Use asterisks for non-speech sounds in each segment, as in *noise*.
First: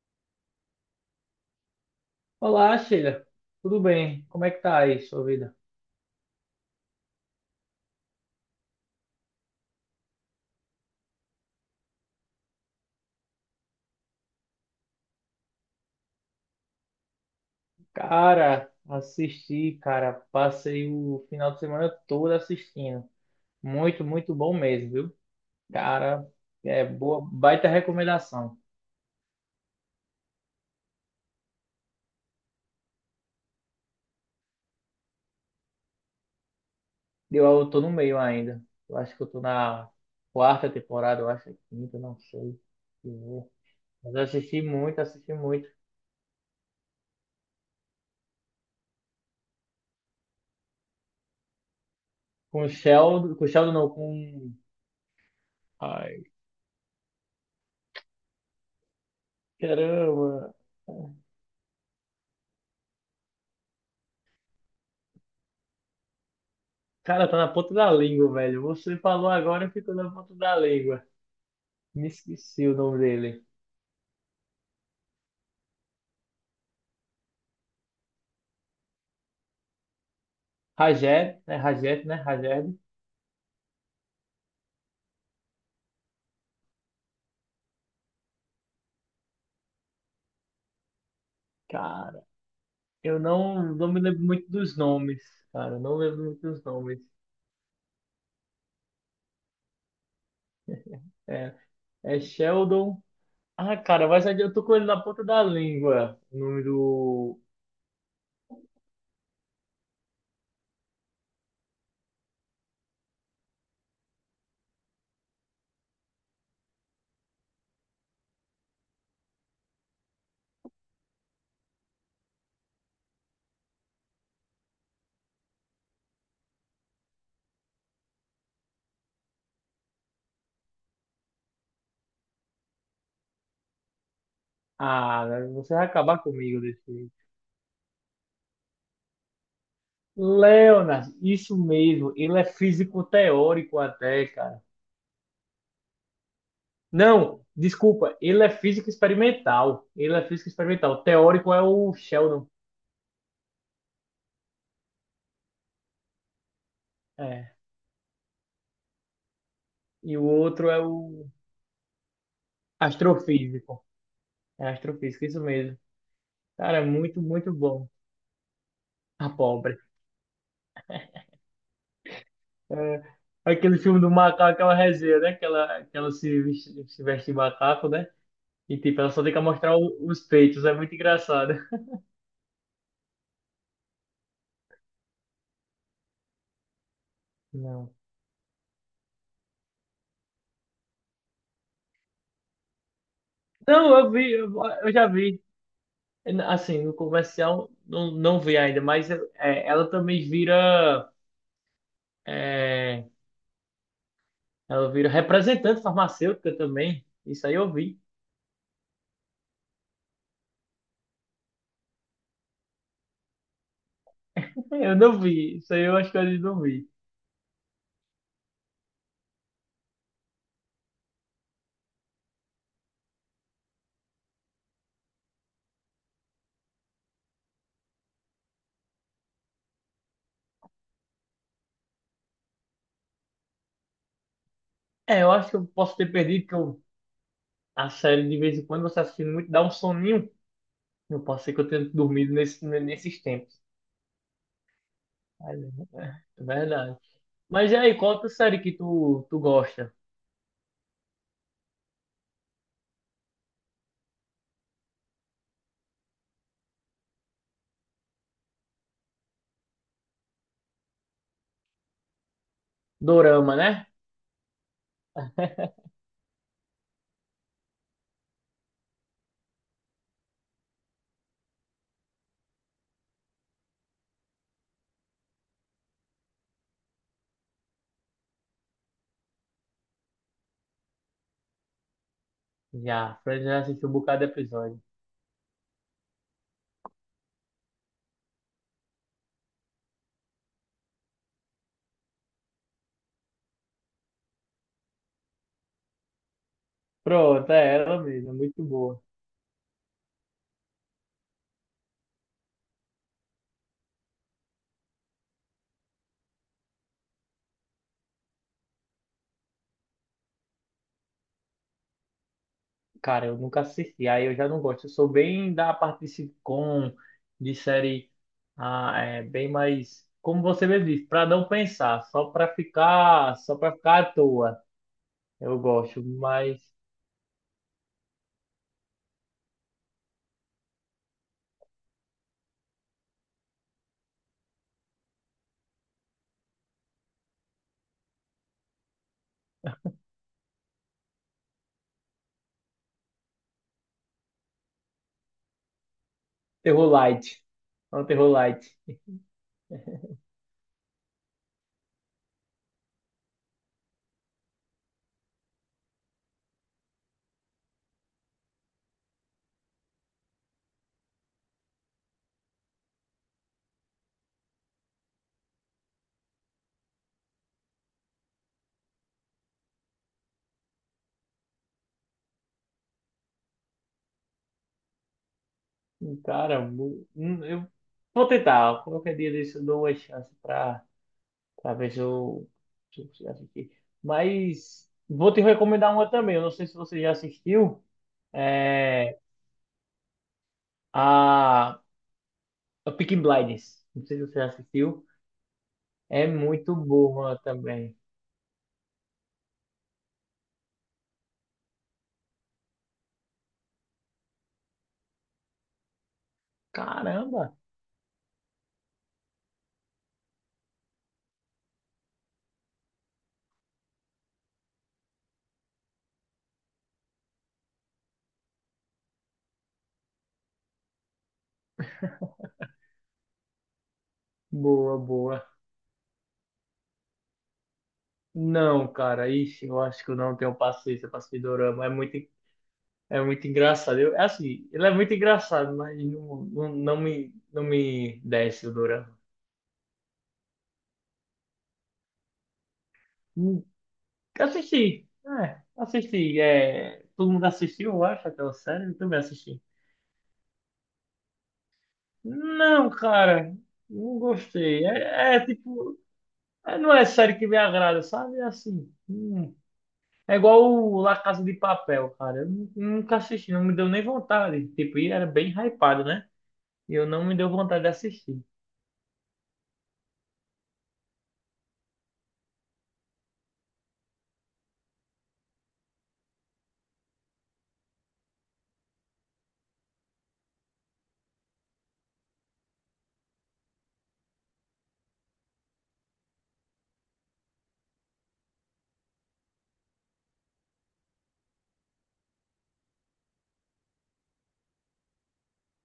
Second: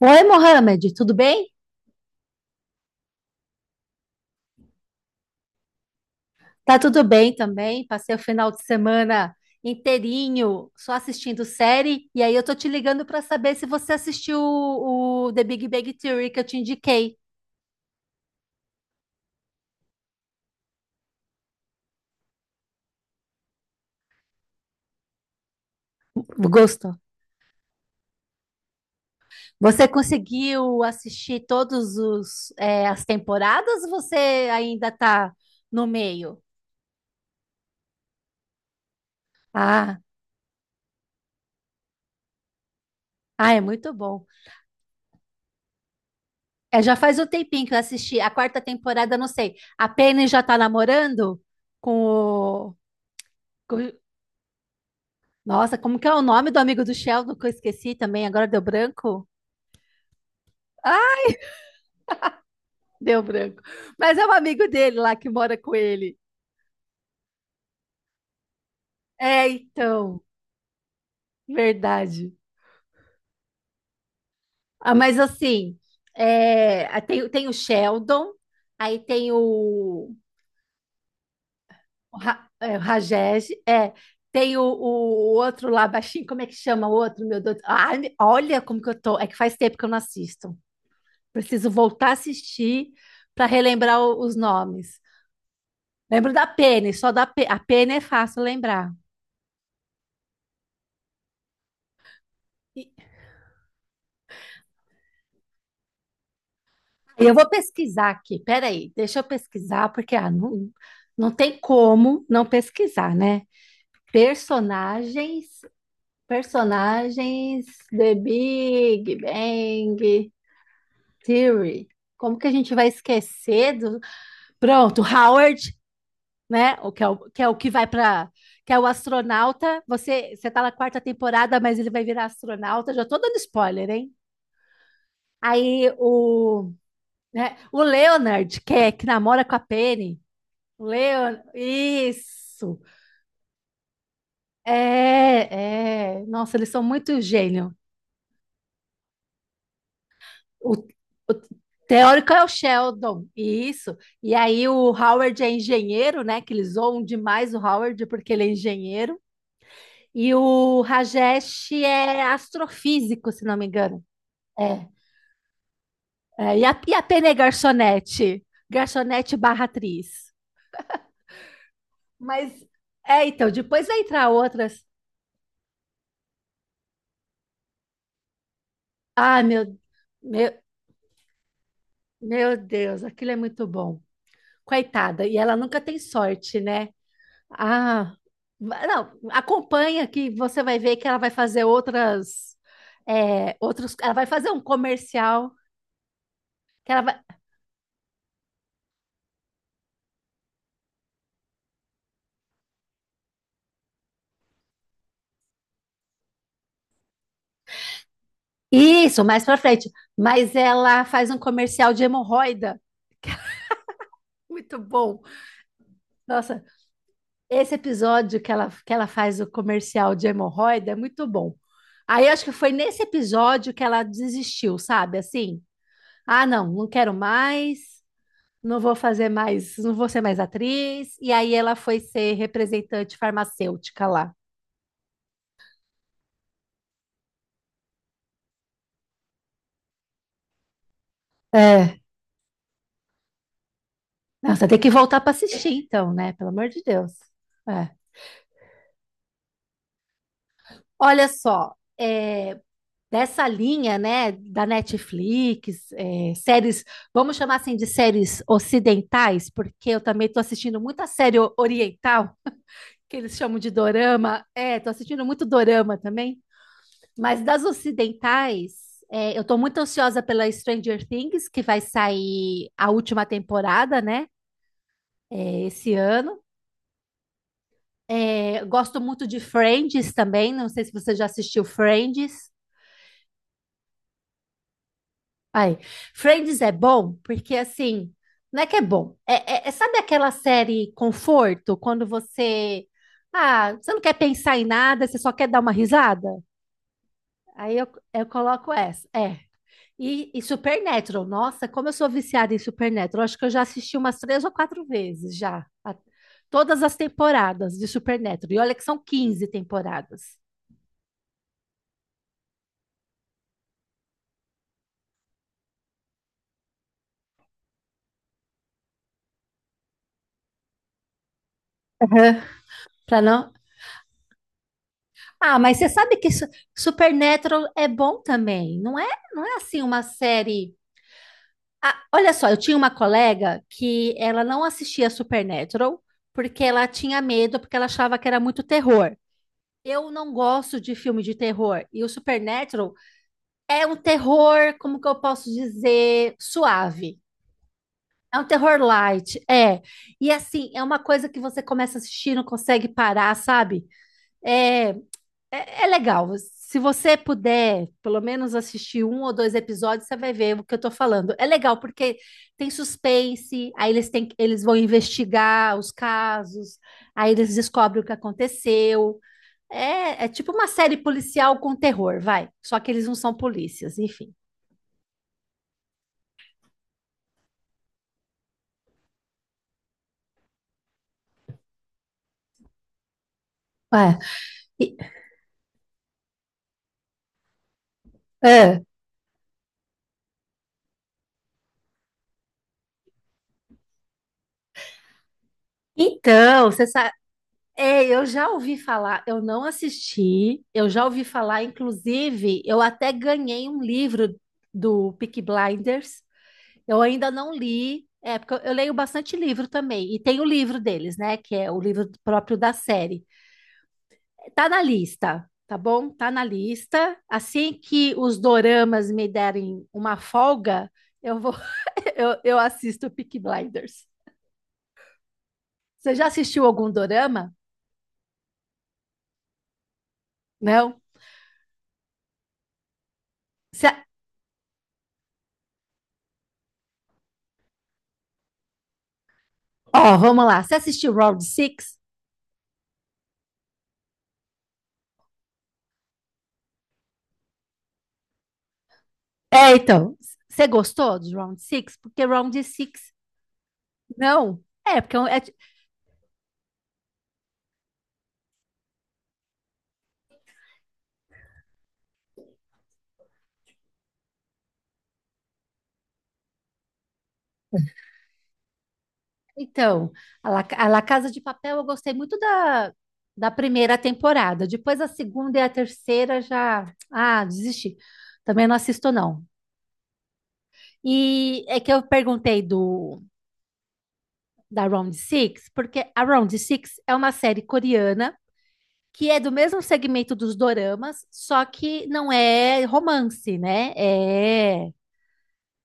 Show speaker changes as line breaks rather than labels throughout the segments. Oi, Mohamed, tudo bem?
Olá, Sheila. Tudo bem? Como é que tá aí sua vida?
Tá tudo bem também. Passei o final de semana inteirinho só assistindo série. E aí eu tô te ligando para saber se você assistiu o The Big Bang Theory que eu te indiquei.
Cara, assisti, cara, passei o final de semana todo assistindo. Muito, muito bom mesmo, viu? Cara, é
Gostou?
boa, baita recomendação.
Você conseguiu assistir todos as temporadas, ou você ainda tá no meio?
Eu tô no meio ainda. Eu acho que eu tô na
Ah,
quarta temporada, eu acho, quinta, não sei.
ah, é muito
Mas eu
bom.
assisti muito, assisti muito.
É, já faz um tempinho que eu assisti a quarta temporada. Não sei. A Penny já tá namorando com o...
Com o Sheldon não, com...
Nossa, como que é o
Ai,
nome do amigo do Sheldon que eu esqueci também? Agora deu branco?
caramba.
Ah, deu branco. Mas é um amigo dele lá que mora com ele.
Cara, tá na ponta da língua, velho. Você falou
É,
agora, e ficou na
então,
ponta da língua. Me
verdade.
esqueci o nome dele.
Ah, mas assim, é, ah, tem o Sheldon, aí tem o,
Rajed, né? Rajed, né? Rajed.
o Rajesh, é, tem o outro lá baixinho, como é que chama o outro, meu Deus? Ah, olha como que eu tô. É que faz tempo que eu não assisto. Preciso voltar a
Cara,
assistir
eu
para
não, não
relembrar
me lembro
os
muito dos
nomes.
nomes, cara. Não lembro
Lembro
muito
da
dos
pene,
nomes.
só da pe... a pene é fácil lembrar.
É, é
E-
Sheldon. Ah, cara, mas eu tô com ele na ponta da língua. O nome
Eu
do.
vou pesquisar aqui, peraí, deixa eu pesquisar, porque ah, não, não tem como não pesquisar, né? Personagens, personagens, The Big Bang Theory. Como que a gente vai esquecer do... Pronto, Howard, né? O que é o que, é o que vai para... Que é o astronauta, você tá na quarta temporada, mas ele vai virar astronauta, já tô dando spoiler, hein?
Ah, né? Você vai
Aí
acabar comigo
o...
desse jeito.
né? O Leonard, que, é, que namora com a Penny. O
Leonard,
Leon...
isso mesmo. Ele é
Isso.
físico teórico até, cara.
É, é. Nossa, eles são muito
Não,
gênio.
desculpa, ele é físico experimental. Ele é físico
O,
experimental.
o
Teórico é o
teórico é
Sheldon.
o Sheldon. Isso. E aí o Howard é engenheiro, né? Que eles zoam demais
É.
o Howard porque ele é engenheiro.
E o
E
outro é
o
o
Rajesh é astrofísico, se não me
astrofísico.
engano.
É
É.
astrofísico, isso mesmo.
É, e a,
Cara, é
e a
muito,
Penny é
muito bom.
garçonete.
A
Garçonete barra
pobre.
atriz. Mas,
É,
é, então,
aquele
depois vai
filme do
entrar
macaco, aquela
outras...
resenha, né? Que ela se veste, se veste de macaco, né? E tipo, ela só tem que
Ah,
mostrar o- os
meu,
peitos. É muito engraçado.
meu Deus, aquilo é muito bom. Coitada, e ela nunca tem sorte, né?
Não.
Ah, não, acompanha que você vai ver que ela vai fazer outras, é, outros,
Não, eu
ela vai
vi,
fazer
eu
um
eu já vi.
comercial
Assim,
que
no
ela vai,
comercial, não, não vi ainda, mas é, ela também vira. É, ela vira representante farmacêutica também. Isso aí eu vi.
isso, mais pra frente, mas ela faz um comercial de hemorroida.
*laughs*
Muito
Eu não
bom.
vi. Isso aí eu acho que eu não
Nossa,
vi.
esse episódio que ela faz o comercial de hemorroida é muito bom. Aí acho que foi nesse episódio que ela desistiu, sabe? Assim. Ah, não, não quero mais, não vou fazer mais, não vou ser mais atriz. E aí ela foi ser representante farmacêutica lá.
É, eu acho que eu posso ter perdido, que eu, a série de vez em quando você assistindo muito, dá um soninho. Eu posso ser que eu tenha
É.
dormido nesse, nesses tempos.
Nossa, tem que voltar para
Mas,
assistir então,
é
né?
é
Pelo amor de
verdade.
Deus.
Mas e
É.
aí, qual outra série que tu gosta?
Olha só, é, dessa linha, né, da Netflix, é, séries, vamos chamar assim de séries ocidentais, porque eu também estou assistindo muita série oriental, que eles
Dorama,
chamam de
né?
dorama. É, estou assistindo muito dorama também. Mas das ocidentais, é, eu estou muito ansiosa pela Stranger Things, que vai sair a última temporada, né? É, esse ano. É, gosto muito de Friends também. Não sei se você já assistiu Friends.
Já, Fred já assistiu um bocado de episódio.
Ai, Friends é bom porque assim, não é que é bom. É, sabe aquela série conforto quando você, ah, você não quer pensar em nada, você só quer dar uma risada?
Pronto, é
Aí
ela
eu
mesmo, muito
coloco
boa.
essa. É. E, e Supernatural, nossa, como eu sou viciada em Supernatural, acho que eu já assisti umas três ou quatro vezes já, todas as temporadas de Supernatural. E olha que são 15 temporadas.
Cara, eu nunca assisti, aí eu já não gosto. Eu sou bem da parte de sitcom, de série, ah, é, bem mais, como você mesmo disse, para não pensar,
Aham. Pra não.
só para ficar à toa.
Ah,
Eu
mas você
gosto,
sabe que
mas
Supernatural é bom também, não é? Não é assim uma série. Ah, olha só, eu tinha uma colega que ela não assistia Supernatural porque ela tinha medo, porque ela achava que era muito terror. Eu não gosto de filme de terror. E o Supernatural é um terror, como que eu posso dizer,
terror
suave.
light, é um terror
É um
light.
terror light, é. E assim, é uma coisa que você começa a assistir, não consegue parar, sabe? É, é, legal. Se você puder, pelo menos assistir um ou dois episódios, você vai ver o que eu tô falando. É legal porque tem suspense, aí eles têm, eles vão investigar os casos, aí eles descobrem o que aconteceu. É, é tipo uma série policial com terror, vai. Só que eles não são polícias, enfim.
Cara, eu vou tentar. Qualquer dia desse eu dou uma chance para ver se eu se eu consigo assistir.
Ué,
Mas
e-
vou te recomendar uma também. Eu não sei se você já assistiu.
é.
É a A Peaky Blinders. Não sei se você já assistiu. É
Então,
muito
você sabe.
boa também.
É, eu já ouvi falar, eu não assisti, eu já ouvi falar, inclusive, eu até ganhei um livro do Peaky Blinders, eu ainda não
Caramba!
li, é, porque eu leio bastante livro também, e tem o livro deles, né, que é o livro próprio da série. Tá na lista, tá bom? Tá na lista. Assim que os doramas me derem uma folga, eu vou, *laughs* eu assisto Peaky Blinders.
Boa, boa.
Você já assistiu algum dorama?
Não, cara, ixi, eu acho que eu não tenho
Não?
paciência para assistir dorama. É muito engraçado. Eu, é assim, ele é muito engraçado, mas não, não, não me desce o dorama.
Ó, vamos lá. Você assistiu Round Six?
Hum, Assisti, é, assisti. É, todo mundo assistiu, eu acho, aquela série, eu também assisti.
É, então. Você gostou de Round Six? Porque Round
Não,
Six
cara, não
não.
gostei.
É, porque é
É,
é
é tipo, é, não é série que me agrada, sabe? É assim, hum. É igual o La Casa de Papel, cara. Eu nu- nunca assisti, não me deu nem vontade. Tipo, e era bem hypado, né? E eu não me deu vontade de assistir.
então, a La Casa de Papel eu gostei muito da, da primeira temporada. Depois a segunda e a terceira já, ah, desisti. Também não assisto não. E é que eu perguntei do da Round Six porque a Round Six é uma série coreana que é do mesmo segmento dos doramas, só que não é romance, né? É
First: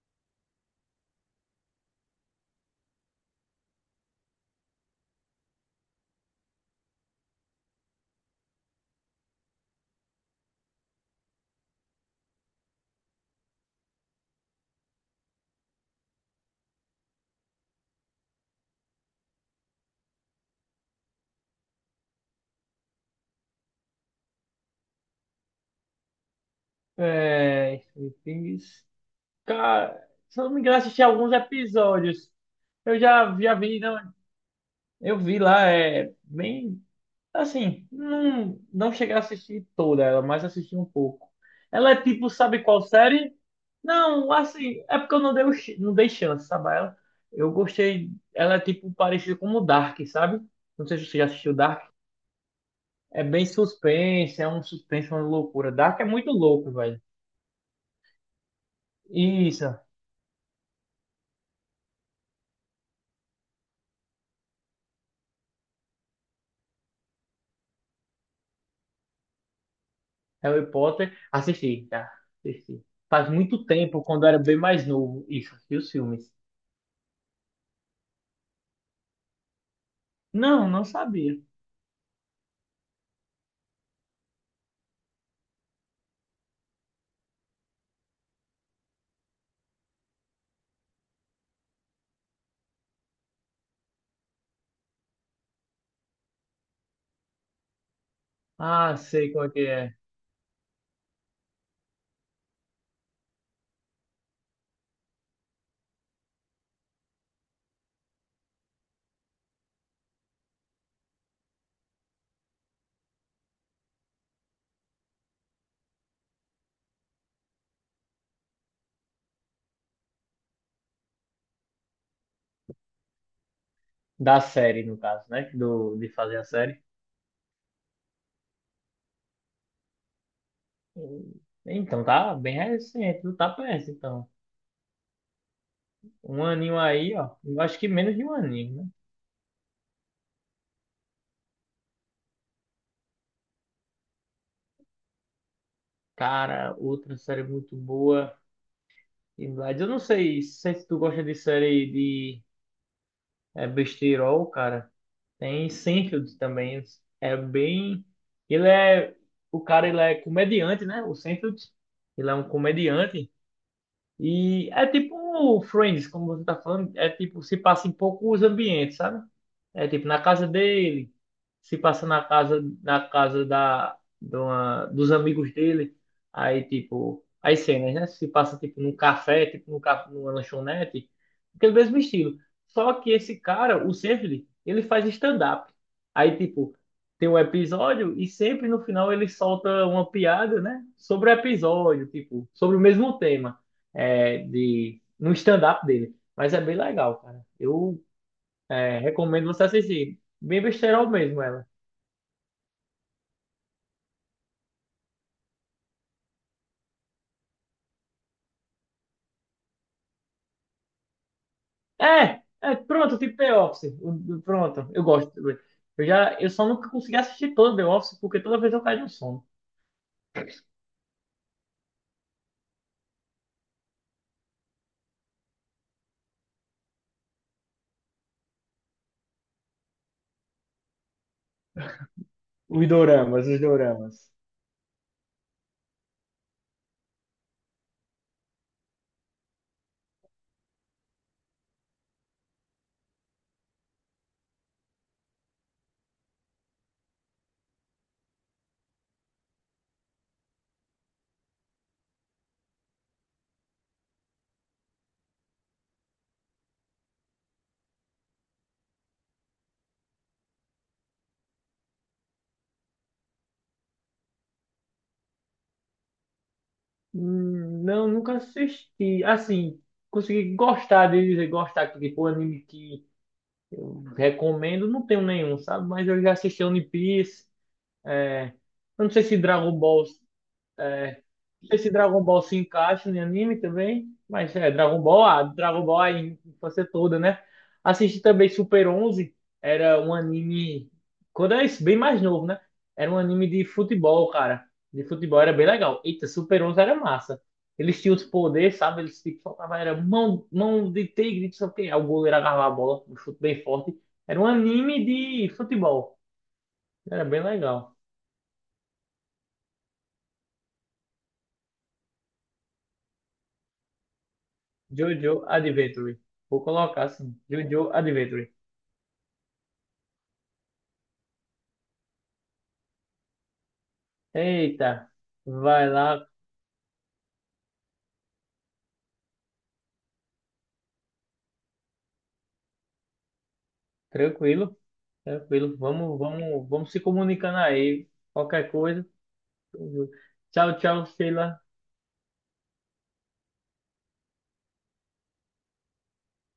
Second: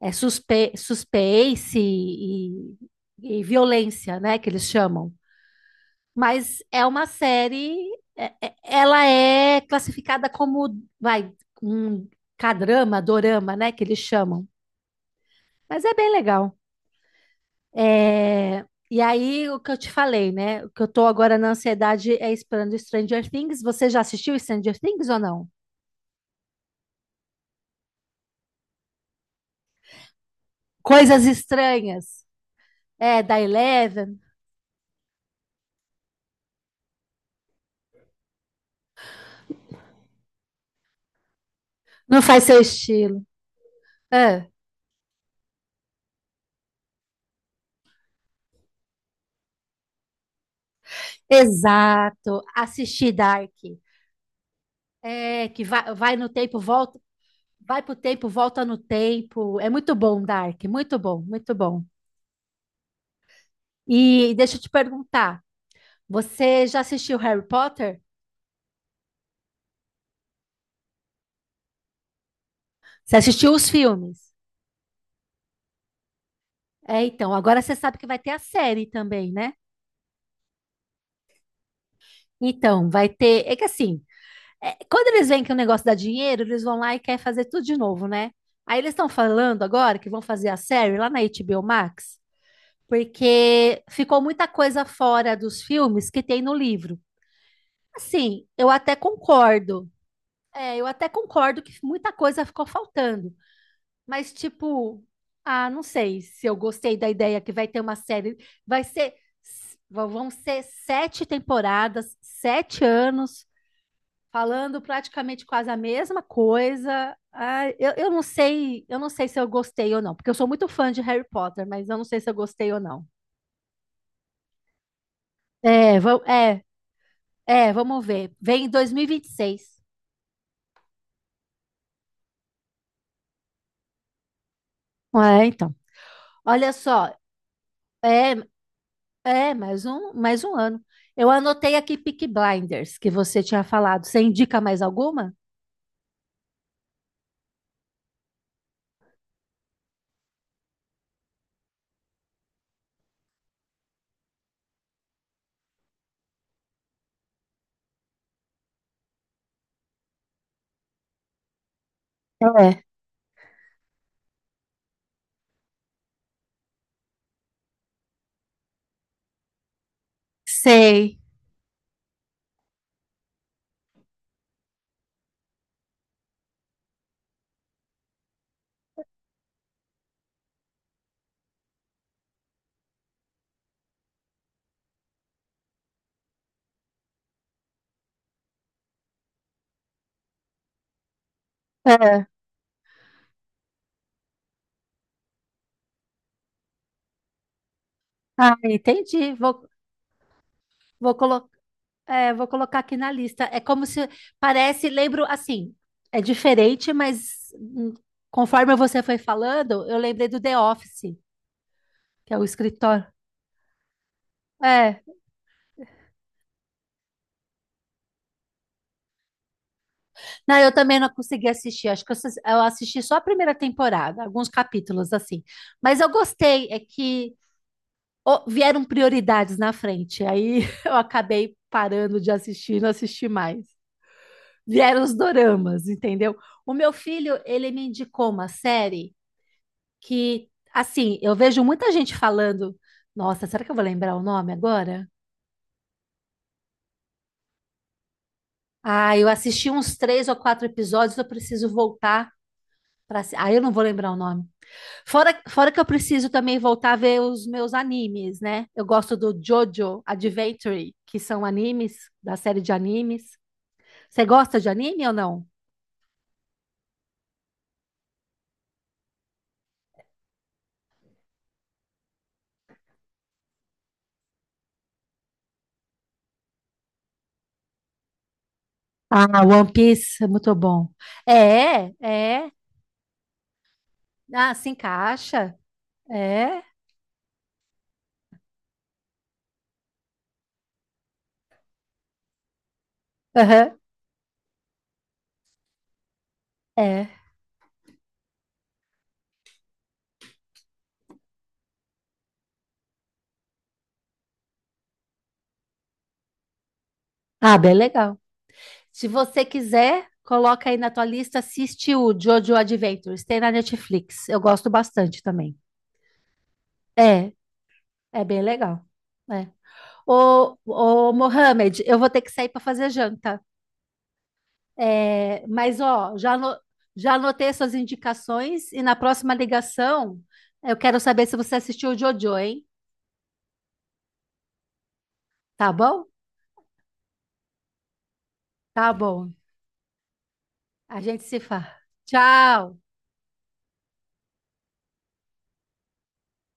é, suspense e violência, né, que eles chamam. Mas é uma série, ela é classificada como, vai, um cadrama, dorama, né, que eles chamam. Mas é bem legal. É, e aí, o que eu te falei, né, o que eu tô agora na ansiedade é esperando Stranger Things. Você já assistiu Stranger Things ou não?
É, Stranger Things. Cara, se eu não me engano, assisti
Coisas
alguns
Estranhas.
episódios. Eu
É,
já,
da
já vi, não,
Eleven.
eu vi lá, é bem, assim, não, não cheguei a assistir toda ela, mas assisti um pouco. Ela é
Não
tipo,
faz seu
sabe qual
estilo.
série? Não,
É.
assim, é porque eu não dei, o ch- não dei chance, sabe? A ela, eu gostei. Ela é tipo parecida com o Dark, sabe? Não sei se você já assistiu Dark.
Exato, assistir
É bem
Dark.
suspense, é um suspense, uma
É, que
loucura.
vai,
Dark é
vai no
muito
tempo,
louco,
volta,
velho.
vai pro tempo, volta no tempo. É
Isso,
muito bom, Dark, muito bom, muito bom. E deixa eu te perguntar, você já assistiu Harry Potter?
Harry Potter. Assisti, tá? Assisti.
Você
Faz
assistiu
muito
os
tempo,
filmes?
quando eu era bem mais novo. Isso, assisti os filmes.
É, então, agora você sabe que vai ter a série também, né?
Não, não sabia.
Então, vai ter. É que assim, é, quando eles veem que o negócio dá dinheiro, eles vão lá e querem fazer tudo de novo, né? Aí eles estão falando agora que vão fazer a série lá na HBO Max, porque ficou muita coisa fora dos filmes que tem no livro. Assim, eu até
Ah, sei qual é que
concordo.
é.
É, eu até concordo que muita coisa ficou faltando, mas tipo, ah, não sei se eu gostei da ideia que vai ter uma série, vai ser vão ser sete temporadas, sete anos falando praticamente quase a mesma coisa. Ah, eu não sei se eu gostei ou não, porque eu sou muito fã de Harry Potter, mas eu não sei se eu gostei ou não.
Da série, no caso, né?
É,
Do, de fazer a
é,
série.
É, vamos ver. Vem em 2026.
Então, tá bem recente, não tá perto, então.
É, então.
Um
Olha
aninho
só,
aí, ó. Eu acho que menos de
é,
um aninho, né?
é mais um ano. Eu anotei aqui Peaky Blinders, que você tinha falado. Você indica mais alguma?
Cara, outra série muito boa. E Blades, eu não sei, sei se tu gosta de série de besteirol, cara. Tem Seinfeld também. É bem. Ele é. O cara, ele é comediante, né? O Seinfeld. Ele é um
É.
comediante. E é tipo Friends, como você tá falando, é tipo, se passa em poucos ambientes, sabe? É tipo na casa dele,
Sei.
se passa na casa da, de uma- dos amigos dele, aí tipo, as cenas, né? Se passa tipo num café, tipo num, ca- numa lanchonete, aquele mesmo estilo. Só que esse cara, o Seinfeld, ele faz stand-up. Aí tipo, tem um episódio e sempre no final ele solta uma piada, né? Sobre o episódio,
É.
tipo, sobre o mesmo tema de, no stand-up dele. Mas é bem legal, cara. Eu
Ah, entendi.
recomendo você
Vou,
assistir. Bem besterol
vou,
mesmo
colo
ela.
vou colocar aqui na lista. É como se parece, lembro assim, é diferente, mas conforme você foi falando, eu lembrei do The Office, que é
É,
o
é
escritório.
pronto, tipo The Office. Pronto, eu gosto. Eu só nunca consegui assistir todo The Office porque toda vez eu caio no sono.
Não, eu também não consegui assistir. Acho que eu assisti só a primeira temporada, alguns capítulos assim. Mas eu gostei, é que ó, vieram prioridades na frente. Aí *laughs* eu acabei parando de assistir,
Os
não assisti
doramas, os
mais.
doramas.
Vieram os doramas, entendeu? O meu filho, ele me indicou uma série que, assim, eu vejo muita gente falando. Nossa, será que eu vou lembrar o nome agora? Ah, eu assisti uns três ou quatro episódios, eu preciso voltar para. Ah, eu não vou lembrar o nome. Fora que eu preciso também voltar a ver os meus animes, né? Eu gosto do JoJo Adventure, que são animes, da série de animes. Você gosta de anime ou não?
Não, nunca assisti. Assim, consegui gostar de dizer gostar, porque tipo, anime que eu recomendo, não tenho nenhum, sabe? Mas eu já assisti One Piece. É, eu não sei se
Ah, One
Dragon Ball.
Piece é muito bom.
Não sei se
É,
Dragon Ball
é.
se encaixa em anime também,
Ah,
mas
se
é Dragon Ball, ah,
encaixa.
Dragon Ball é a
É.
infância toda, né? Assisti também Super Onze, era um anime, quando eu era bem mais novo, né? Era um anime de
Aham,
futebol, cara. De futebol era bem legal. Eita, Super Onze era
é.
massa. Eles tinham os poderes, sabe? Eles tipo, soltavam, era mão, mão de tigre, não sei o quê. Aí o goleiro agarrava a bola, um chute bem forte. Era um anime de futebol. Era bem
Ah, bem
legal.
legal. Se você quiser, coloca aí na tua lista, assiste o JoJo Adventures, tem na Netflix. Eu gosto bastante
JoJo
também.
Adventure. Vou colocar
É,
assim, JoJo
é bem
Adventure.
legal. É. Ô, Mohamed, eu vou ter que sair para fazer janta.
Eita,
É, mas,
vai
ó,
lá,
já, já anotei suas indicações e na próxima ligação eu quero saber se você assistiu o Jojo, hein?
tranquilo,
Tá
tranquilo.
bom?
Vamos, vamos, vamos se comunicando aí. Qualquer
Tá
coisa.
bom.
Tchau,
A
tchau,
gente se
Sheila.
fala. Tchau!